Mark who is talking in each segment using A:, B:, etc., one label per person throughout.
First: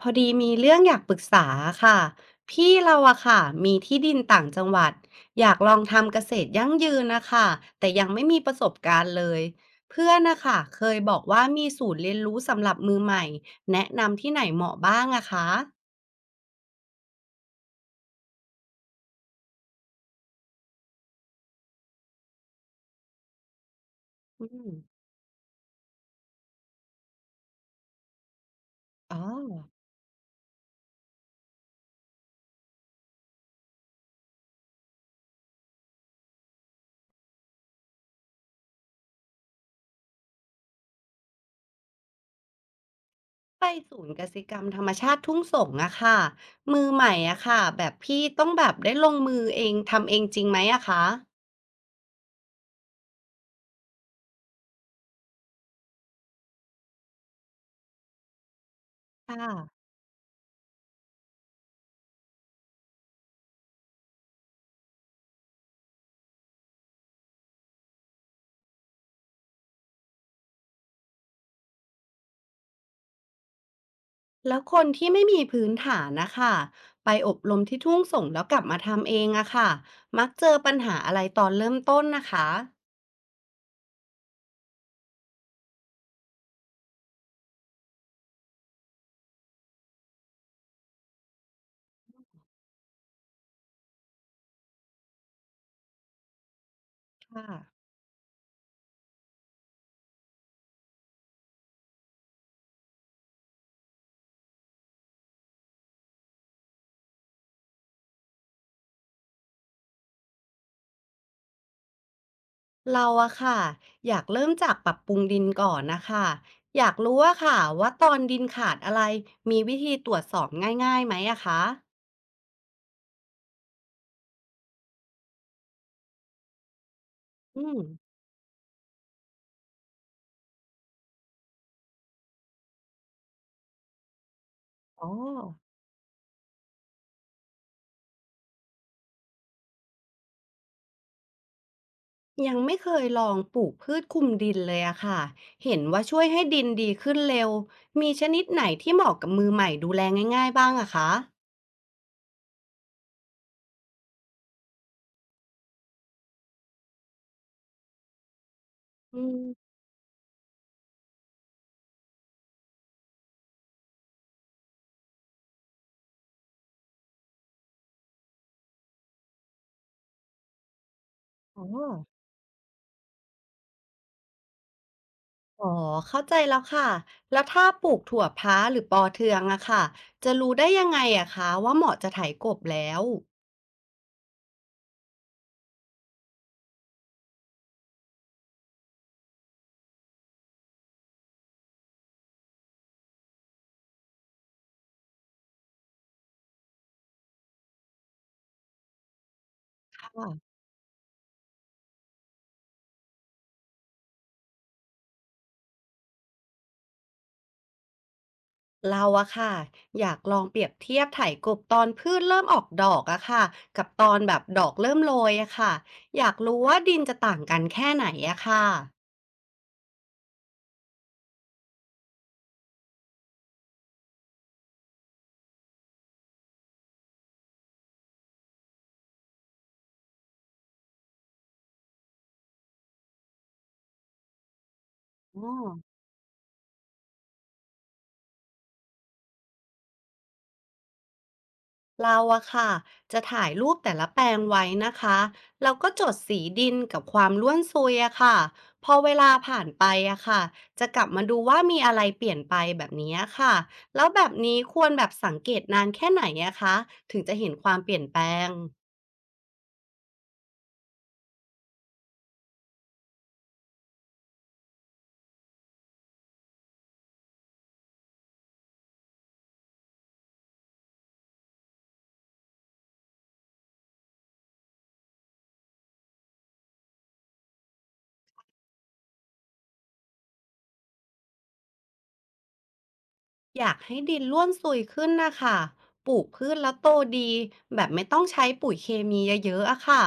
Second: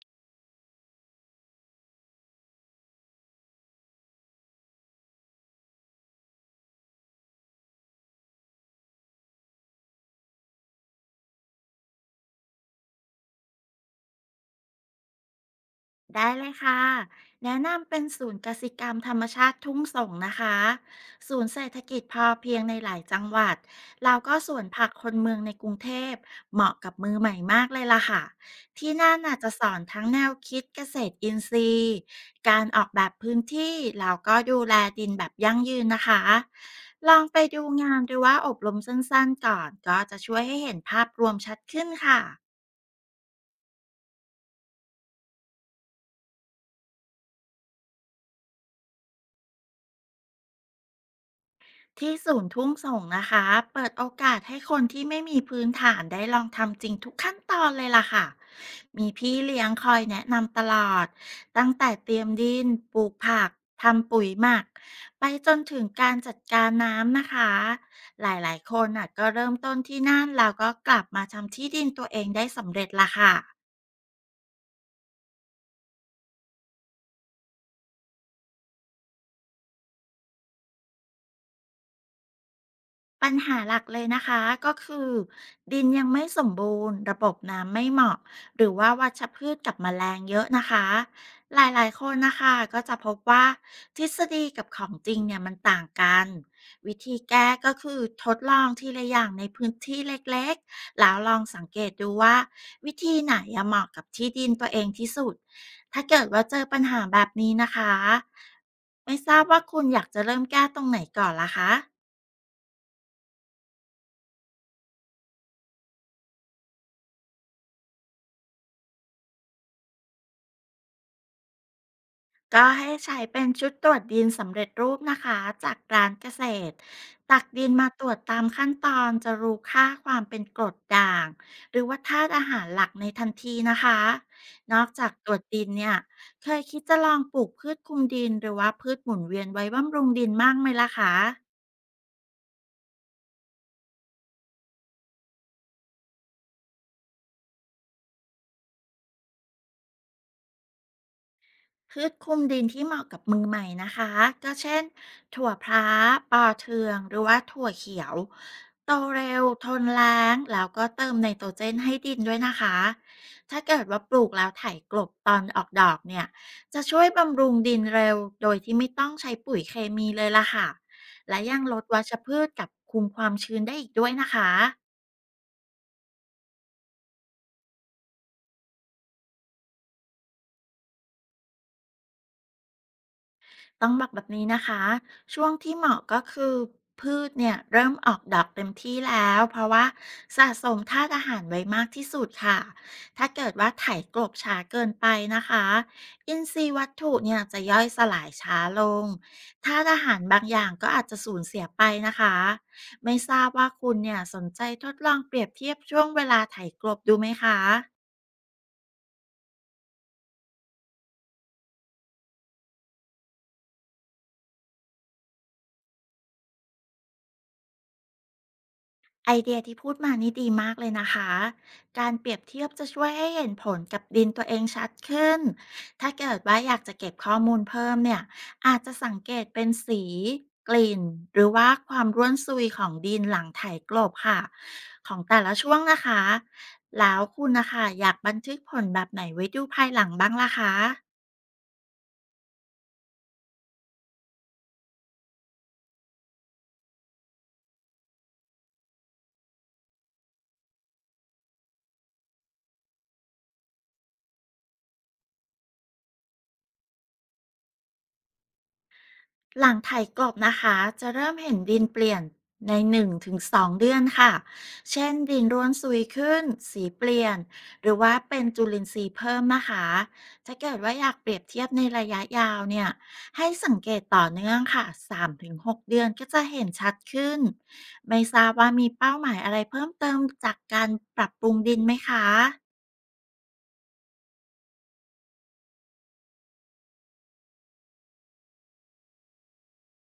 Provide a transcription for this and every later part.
A: พอดีมีเรื่องอยากปรึกษาค่ะพี่เราอะค่ะมีที่ดินต่างจังหวัดอยากลองทำเกษตรยั่งยืนนะคะแต่ยังไม่มีประสบการณ์เลยเพื่อนนะคะเคยบอกว่ามีศูนย์เรียนรู้สำหรับมือใหม่แนะนำที่ไหนเหมาะบ้างอะคะ
B: ได้เลยค่ะแนะนำเป็นศูนย์กสิกรรมธรรมชาติทุ่งส่งนะคะศูนย์เศรษฐกิจพอเพียงในหลายจังหวัดแล้วก็
A: อื
B: สวน
A: ม
B: ผักคนเมืองในกรุงเทพเหมาะกับมือใหม่มากเลยล่ะค่ะที่นั่น
A: อ๋อ
B: น่จจะสอนทั้งแนวคิดเกษตรอินทรีย์การออกแบบพื้นที่แล้วก็ดูแลดินแบบยั่งยืนนะคะลองไปดูงานหรือว่าอบรมสั้นๆก่อนก็จะช่วยให้เห็นภาพรวมชัดขึ้นค่ะ
A: ไปศูนย์กสิกรรมธรรมชาติทุ่งสงอะค่ะมือใหม่อะค่ะแบบพี่ต้องแบบได้ลงมือเองทำเองจริงไหมอะคะ
B: ที่ศูนย์ทุ่งส่งนะคะเปิดโอกาสให้คนที่ไม่มีพื้นฐานได้ลองทำจริงทุกขั้นตอนเลยล่ะค่ะมีพี่
A: ค่
B: เลี้ยง
A: ะ
B: คอยแนะนำตลอดตั้งแต่เตรียมดินปลูกผักทำปุ๋ยหมักไปจนถึงการจัดการน้ำนะคะหลายๆคนน่ะก็เริ่มต้นที่นั่นแล้วก็กลับมาทำที่ดินตัวเองได้สำเร็จล่ะค่ะ
A: แล้วคนที่ไม่มีพื้นฐานนะคะไปอบรมที่ทุ่งส่งแล้วกลับมาทำเองอะค่ะมักเจอปัญหาอะไรตอนเริ่มต้นนะคะ
B: ปัญหาหลักเลยนะคะก็คือดินยังไม่สมบูรณ์ระบบน้ำไม่เหมาะหรือว่าวัชพืชกับแมลงเยอะนะคะหลายๆคนนะคะก็จะพบว่าทฤษฎีกับของจริงเนี่ยมันต่างกันวิธี
A: ค่ะ
B: แก้ก็คือทดลองทีละอย่างในพื้นที่เล็กๆแล้วลองสังเกตดูว่าวิธีไหนอะเหมาะกับที่ดินตัวเองที่สุดถ้าเกิดว่าเจอปัญหาแบบนี้นะคะไม่ทราบว่าคุณอยากจะเริ่มแก้ตรงไหนก่อนล่ะคะ
A: เราอะค่ะอยากเริ่มจากปรับปรุงดินก่อนนะคะอยากรู้ว่าค่ะว่าตอนดินขาดอะไรมีวิธีตรวจสอบง่ายๆไหมอะคะ
B: ก็ให้ใช้เป็นชุดตรวจดินสำเร็จรูปนะคะจากร้านเกษตรตัก
A: อื
B: ดิน
A: ม
B: มาตรวจตามขั้นตอนจะรู้ค่าความเป็นกรดด่างหรือว่าธาตุอาหารหลักในทันทีนะคะนอกจา
A: อ๋อ
B: กตรวจดินเนี่ยเคยคิดจะลองปลูกพืชคุมดินหรือว่าพืชหมุนเวียนไว้บำรุงดินมั่งไหมล่ะคะ
A: ยังไม่เคยลองปลูกพืชคลุมดินเลยอะค่ะเห็นว่าช่วยให้ดินดีขึ้นเร็วมีชนิดไหนที่เหมาะกับมือใหม่ดูแลง่ายๆบ้างอะคะ
B: พืชคลุมดินที่เหมาะกับมือใหม่นะคะก็เช่นถั่วพลาปอเทืองหรือว่าถั่วเขียวโต
A: อื
B: เร็ว
A: ม
B: ทนแล้งแล้วก็เติมไนโตรเจนให้ดินด้วยนะคะถ้าเกิดว่าปลูกแล้วไถกลบตอนออกดอกเนี่ยจะช่วยบำรุงดินเร็วโดยที่ไม่ต้องใช้ปุ๋ยเคมีเลยล่ะค่ะและยัง
A: อ๋อ
B: ลดวัชพืชกับคุมความชื้นได้อีกด้วยนะคะ
A: อ๋อ เข้าใจแล้วค่ะ แล้วถ้าปลูกถั่วพลัหรือปอเทืองอะค่ะจะรู้ได้ยังไงอะคะว่าเหมาะจะไถกบแล้ว
B: ต้องบอกแบบนี้นะคะ ช่วงที่เหมาะก็คือพืชเนี่ยเริ่มออกดอกเต็มที่แล้วเพราะว่าสะสมธาตุอาหารไว้มากที่สุดค่ะถ้าเกิดว่าไถกลบช้าเกินไปนะคะอินทรีย์วัตถุเนี่ยจะย่อยสลายช้าลงธาตุอาหาร
A: ค่ะ
B: บางอย่างก็อาจจะสูญเสียไปนะคะไม่ทราบว่าคุณเนี่ยสนใจทดลองเปรียบเทียบช่วงเวลาไถกลบดูไหมคะ
A: เราอะค่ะอยากลองเปรียบเทียบไถกบตอนพืชเริ่มออกดอกอะค่ะกับตอนแบบดอกเริ่มโรยอะค่ะอยากรู้ว่าดินจะต่างกันแค่ไหนอะค่ะ
B: ไอเดียที่พูดมานี่ดีมากเลยนะคะ การเปรียบเทียบจะช่วยให้เห็นผลกับดินตัวเองชัดขึ้น ถ้าเกิดว่าอยากจะเก็บข้อมูลเพิ่มเนี่ย อาจจะสังเกตเป็นสีกลิ่นหรือว่าความร่วนซุยของดินหลังไถกลบค่ะ ของแต่
A: อ๋อ
B: ละช่วงนะคะ แล้วคุณนะคะอยากบันทึกผลแบบไหนไว้ดูภายหลังบ้างล่ะคะ
A: เราอะค่ะจะถ่ายรูปแต่ละแปลงไว้นะคะแล้วก็จดสีดินกับความร่วนซุยอะค่ะพอเวลาผ่านไปอะค่ะจะกลับมาดูว่ามีอะไรเปลี่ยนไปแบบนี้ค่ะแล้วแบบนี้ควรแบบสังเกตนานแค่ไหนอะคะถึงจะเห็นความเปลี่ยนแปลง
B: หลังไถกลบนะคะจะเริ่มเห็นดินเปลี่ยนใน1 ถึง 2เดือนค่ะเช่นดินร่วนซุยขึ้นสีเปลี่ยนหรือว่าเป็นจุลินทรีย์เพิ่มนะคะ ถ้าเกิดว่าอยากเปรียบเทียบในระยะยาวเนี่ยให้สังเกตต่อเนื่องค่ะ3 ถึง 6เดือนก็จะเห็นชัดขึ้น ไม่ทราบว่ามีเป้าหมายอะไรเพิ่มเติมจากการปรับปรุงดินไหมคะ
A: อยากให้ดินร่วนซุยขึ้นนะคะปลูกพืชแล้วโตดีแบบไม่ต้องใช้ปุ๋ยเคมีเยอะๆอะค่ะ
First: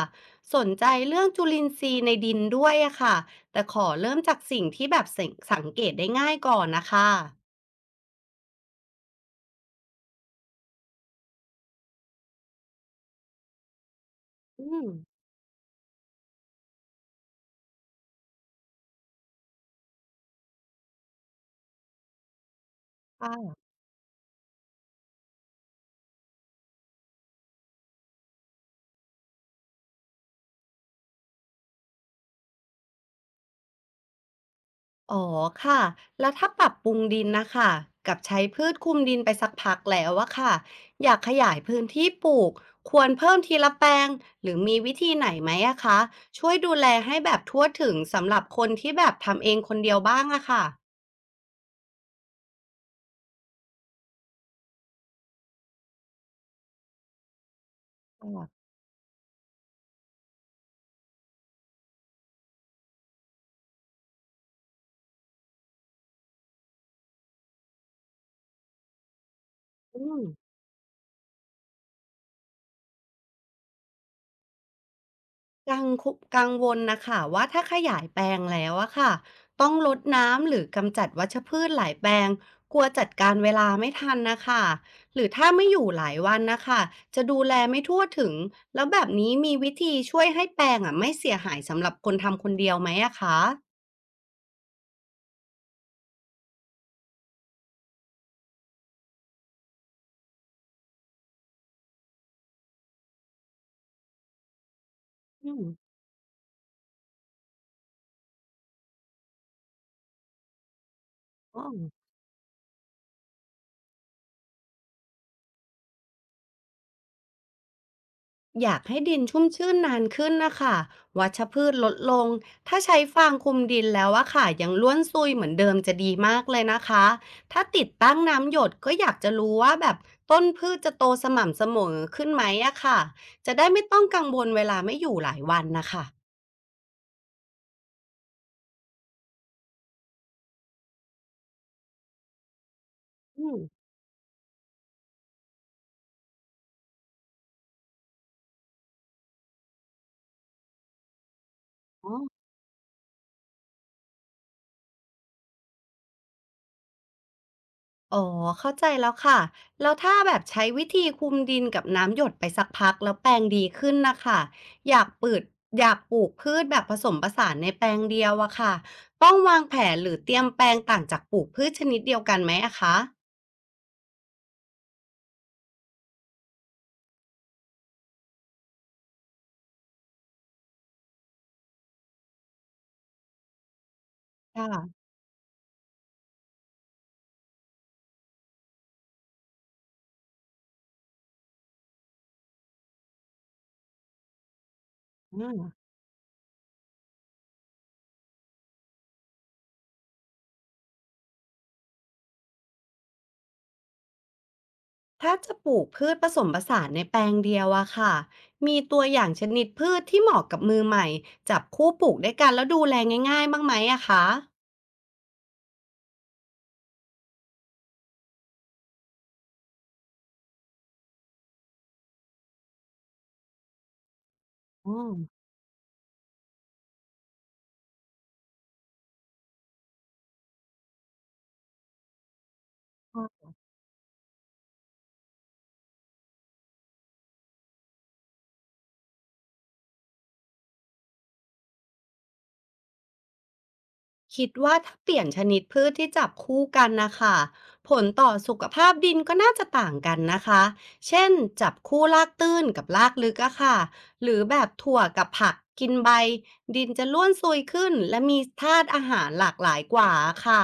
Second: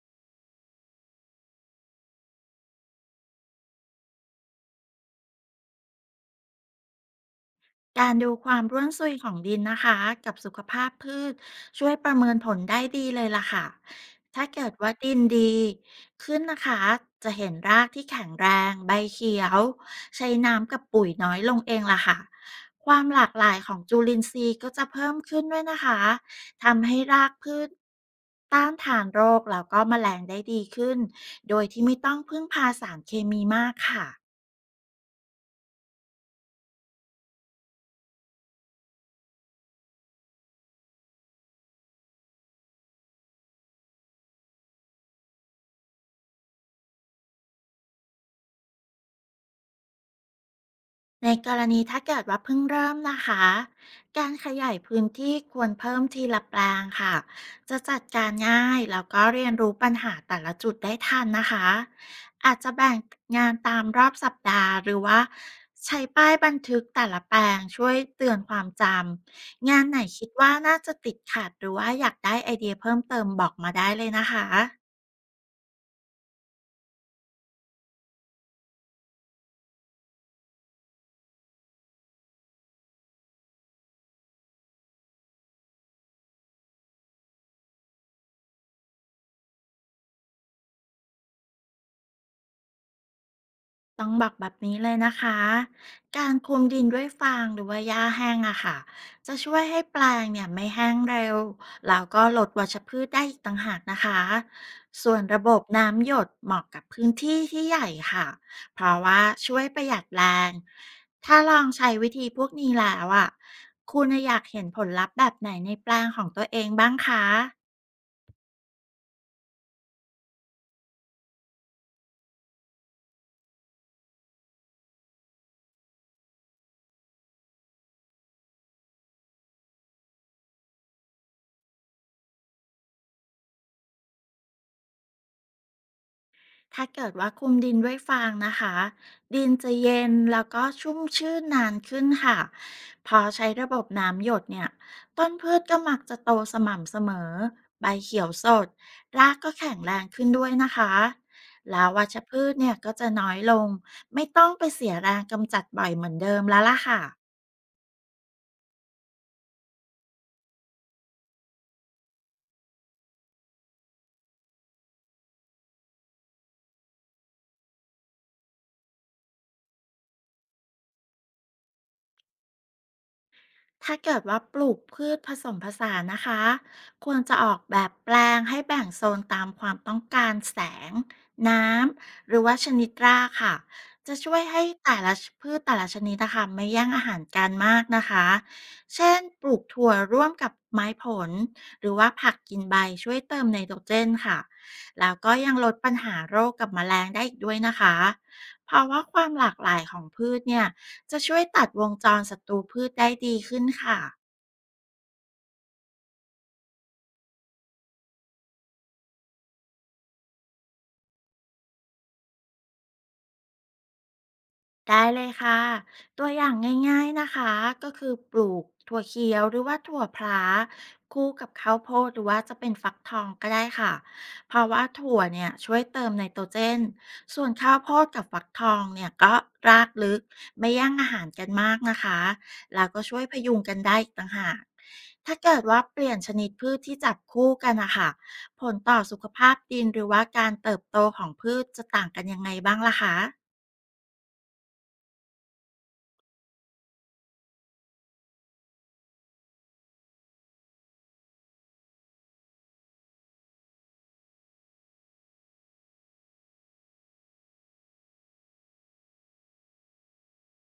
A: สนใจเรื่องจุลินทรีย์ในดินด้วยอะค่ะแต่ขอเริ่มจากสิ่งที่แบบสังสังเกตได้ง่ายก่อนนะคะ
B: การดูความร่วนซุยของดินนะคะกับสุขภาพพืชช่วยประเมินผลได้ดีเลยล่ะค่ะ ถ้า
A: อื
B: เกิด
A: ม
B: ว่าดินดีขึ้นนะคะจะเห็นรากที่แข็งแรงใบเขียวใช้น้ำกับปุ๋ยน้อยลงเองล่ะค่ะความหลากหลาย
A: ค่ะ
B: ของจุลินทรีย์ก็จะเพิ่มขึ้นด้วยนะคะทำให้รากพืชต้านทานโรคแล้วก็แมลงได้ดีขึ้นโดยที่ไม่ต้องพึ่งพาสารเคมีมากค่ะ
A: อ๋อค่ะแล้วถ้าปรับปรุงดินนะคะกับใช้พืชคลุมดินไปสักพักแล้วอะค่ะอยากขยายพื้นที่ปลูกควรเพิ่มทีละแปลงหรือมีวิธีไหนไหมอะคะช่วยดูแลให้แบบทั่วถึงสำหรับคนที่แบบทำเองคนเดียวบ้างอะค่ะ
B: ในกรณีถ้าเกิดว่าเพิ่งเริ่มนะคะ การขยายพื้นที่ควรเพิ่มทีละแปลงค่ะ จะจัดการง่า
A: ค่ะ
B: ยแล้วก็เรียนรู้ปัญหาแต่ละจุดได้ทันนะคะ อาจจะแบ่งงานตามรอบสัปดาห์หรือว่าใช้ป้ายบันทึกแต่ละแปลงช่วยเตือนความจำ งานไหน
A: อืม
B: คิดว่าน่าจะติดขัดหรือว่าอยากได้ไอเดียเพิ่มเติมบอกมาได้เลยนะคะ
A: กังคุกังวลน่ะค่ะว่าถ้าขยายแปลงแล้วอะค่ะต้องรดน้ำหรือกำจัดวัชพืชหลายแปลงกลัวจัดการเวลาไม่ทันน่ะค่ะหรือถ้าไม่อยู่หลายวันน่ะค่ะจะดูแลไม่ทั่วถึงแล้วแบบนี้มีวิธีช่วยให้แปลงอะไม่เสียหายสำหรับคนทำคนเดียวไหมอะคะ
B: ต้องบอกแบบนี้เลยนะคะ การคลุมดินด้วยฟางหรือว่าหญ้าแห้งอะค่ะ จะช่วยให้แปลงเนี่ยไม่แห้งเร็วแล้วก็ลดวัชพืชได้อีกต่างหากนะคะ ส่วนระบ
A: อื
B: บ
A: ม
B: น้ำหยดเหมาะกับพื้นที่ที่ใหญ่ค่ะเพราะว่าช่วยประหยัดแรงถ้าลอ
A: อ้
B: ง
A: อ
B: ใช้วิธีพวกนี้แล้วอะคุณอยากเห็นผลลัพธ์แบบไหนในแปลงของตัวเองบ้างคะ
A: อยากให้ดินชุ่มชื้นนานขึ้นนะคะวัชพืชลดลง ถ้าใช้ฟางคลุมดินแล้วอะค่ะยังล้วนซุยเหมือนเดิมจะดีมากเลยนะคะ ถ้าติดตั้งน้ำหยดก็อยากจะรู้ว่าแบบต้นพืชจะโตสม่ำเสมอขึ้นไหมอะค่ะจะได้ไม่ต้องกังวลเวลาไม่อยู่หลายวันนะคะ
B: ถ้าเกิดว่าคลุมดินด้วยฟางนะคะดินจะเย็นแล้วก็ชุ่มชื่นนานขึ้นค่ะพอใช้
A: อืม
B: ระบบน้ำหยดเนี่ยต้นพืชก็มักจะโตสม่ำเสมอใบเขียวสดรากก็แข็งแรงขึ้นด้วยนะคะแล้ววั
A: อ๋อ
B: ชพืชเนี่ยก็จะน้อยลงไม่ต้องไปเสียแรงกำจัดบ่อยเหมือนเดิมแล้วล่ะค่ะ
A: อ๋อเข้าใจแล้วค่ะ แล้วถ้าแบบใช้วิธีคลุมดินกับน้ำหยดไปสักพักแล้วแปลงดีขึ้นนะค่ะอยากปลูกอยากปลูกพืชแบบผสมผสานในแปลงเดียวอะค่ะต้องวางแผนหรือเตรียมแปลงต่างจากปลูกพืชชนิดเดียวกันไหมอะคะ
B: ถ้าเกิดว่าปลูกพืชผสมผสานนะคะควรจะออกแบบแปลงให้แบ่งโซนตามความต้องการแสงน้ำหรือว่าชนิดรากค่ะจะช่วย
A: ค
B: ให้แต่
A: ่ะ
B: ละพืชแต่ละชนิดนะคะไม่แย่งอาหารกันมากนะคะเช่นปลูกถั่วร่วมกับไม้ผลหรือว่าผักกินใบช่วยเติมไนโตรเจนค่ะแล้วก็ยังลด
A: อา
B: ปัญหาโรคกับแมลงได้อีกด้วยนะคะเพราะว่าความหลากหลายของพืชเนี่ย จะช่วยตัดวงจรศัตรูพืชได้ดีขึ้นค่ะ
A: ถ้าจะปลูกพืชผสมผสานในแปลงเดียวอะค่ะมีตัวอย่างชนิดพืชที่เหมาะกับมือใหม่จับคู่ปลูกด้วยกันแล้วดูแลง่ายๆบ้างไหมอะคะ
B: ได้เลยค่ะตัวอย่างง่ายๆนะคะก็คือปลูกถั่วเขียวหรือว่าถั่วพลาคู่กับข้าวโพดหรือว่าจะเป็นฟักทองก็ได้ค่ะเพราะว่าถั่ว
A: ออ
B: เนี่ยช่วยเติมไนโตรเจนส่วนข้าวโพดกับฟักทองเนี่ยก็รากลึกไม่แย่งอาหารกันมากนะคะแล้วก็ช่วยพยุงกันได้อีกต่างหากถ้าเกิดว่าเปลี่ยนชนิดพืชที่จับคู่กันนะคะผลต่อสุขภาพดินหรือว่าการเติบโตของพืชจะต่างกันยังไงบ้างล่ะคะ
A: คิดว่าถ้าเปลี่ยนชนิดพืชที่จับคู่กันนะคะผลต่อสุขภาพดินก็น่าจะต่างกันนะคะเช่นจับคู่รากตื้นกับรากลึกอะค่ะหรือแบบถั่วกับผักกินใบดินจะร่วนซุยขึ้นและมีธาตุอาหารหลากหลายกว่าค่ะ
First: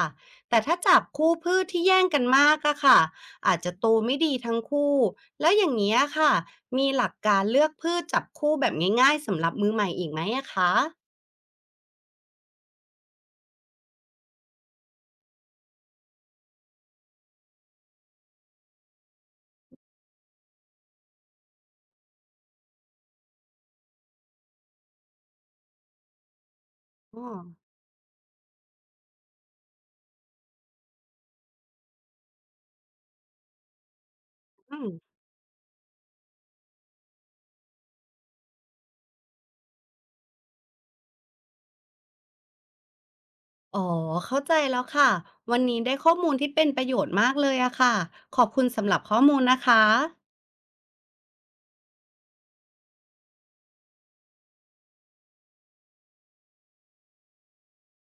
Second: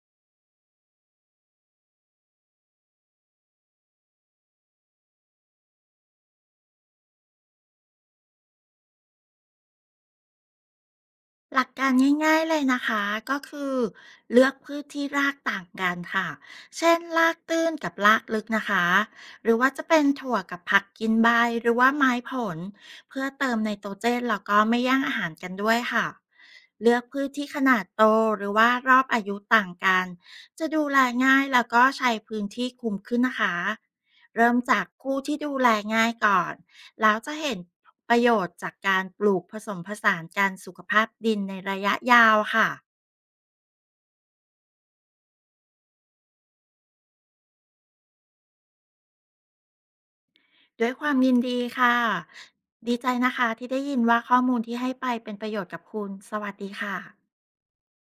A: แต่ถ้าจับคู่พืชที่แย่งกันมากอะค่ะอาจจะโตไม่ดีทั้งคู่แล้วอย่างนี้ยค่ะมีหลักการเลือกพืชจับคู่แบบง่ายๆสำหรับมือใหม่อีกไหมอะคะ
B: หลักการง่ายๆเลยนะคะก็คือเลือกพืชที่รากต่างกันค่ะเช่นรากตื้นกับรากลึกนะคะหรือว่าจะเป็นถั่วกับผักกินใบหรือว่าไม้ผลเพื่อเติมไนโตรเจนแล้วก็ไม่แย่างอาหารกันด้วยค่ะเลือก
A: อ๋
B: พื
A: อ
B: ชที่ขนาดโตหรือว่ารอบอายุต่างกันจะดูแลง่ายแล้วก็ใช้พื้นที่คุ้มขึ้นนะคะเริ่ม
A: อื
B: จาก
A: ม
B: คู่ที่ดูแลง่ายก่อน แล้วจะเห็นประโยชน์จากการปลูกผสมผสานการสุขภาพดินในระยะยาวค่ะ
A: อ๋อเข้าใจแล้วค่ะ วันนี้ได้ข้อมูลที่เป็นประโยชน์มากเลยอะค่ะ ขอบคุณสำหรับข้อมูลนะคะ
B: ด้วยความยินดีค่ะดีใจนะคะที่ได้ยินว่าข้อมูลที่ให้ไปเป็นประโยชน์กับคุณสวัสดีค่ะ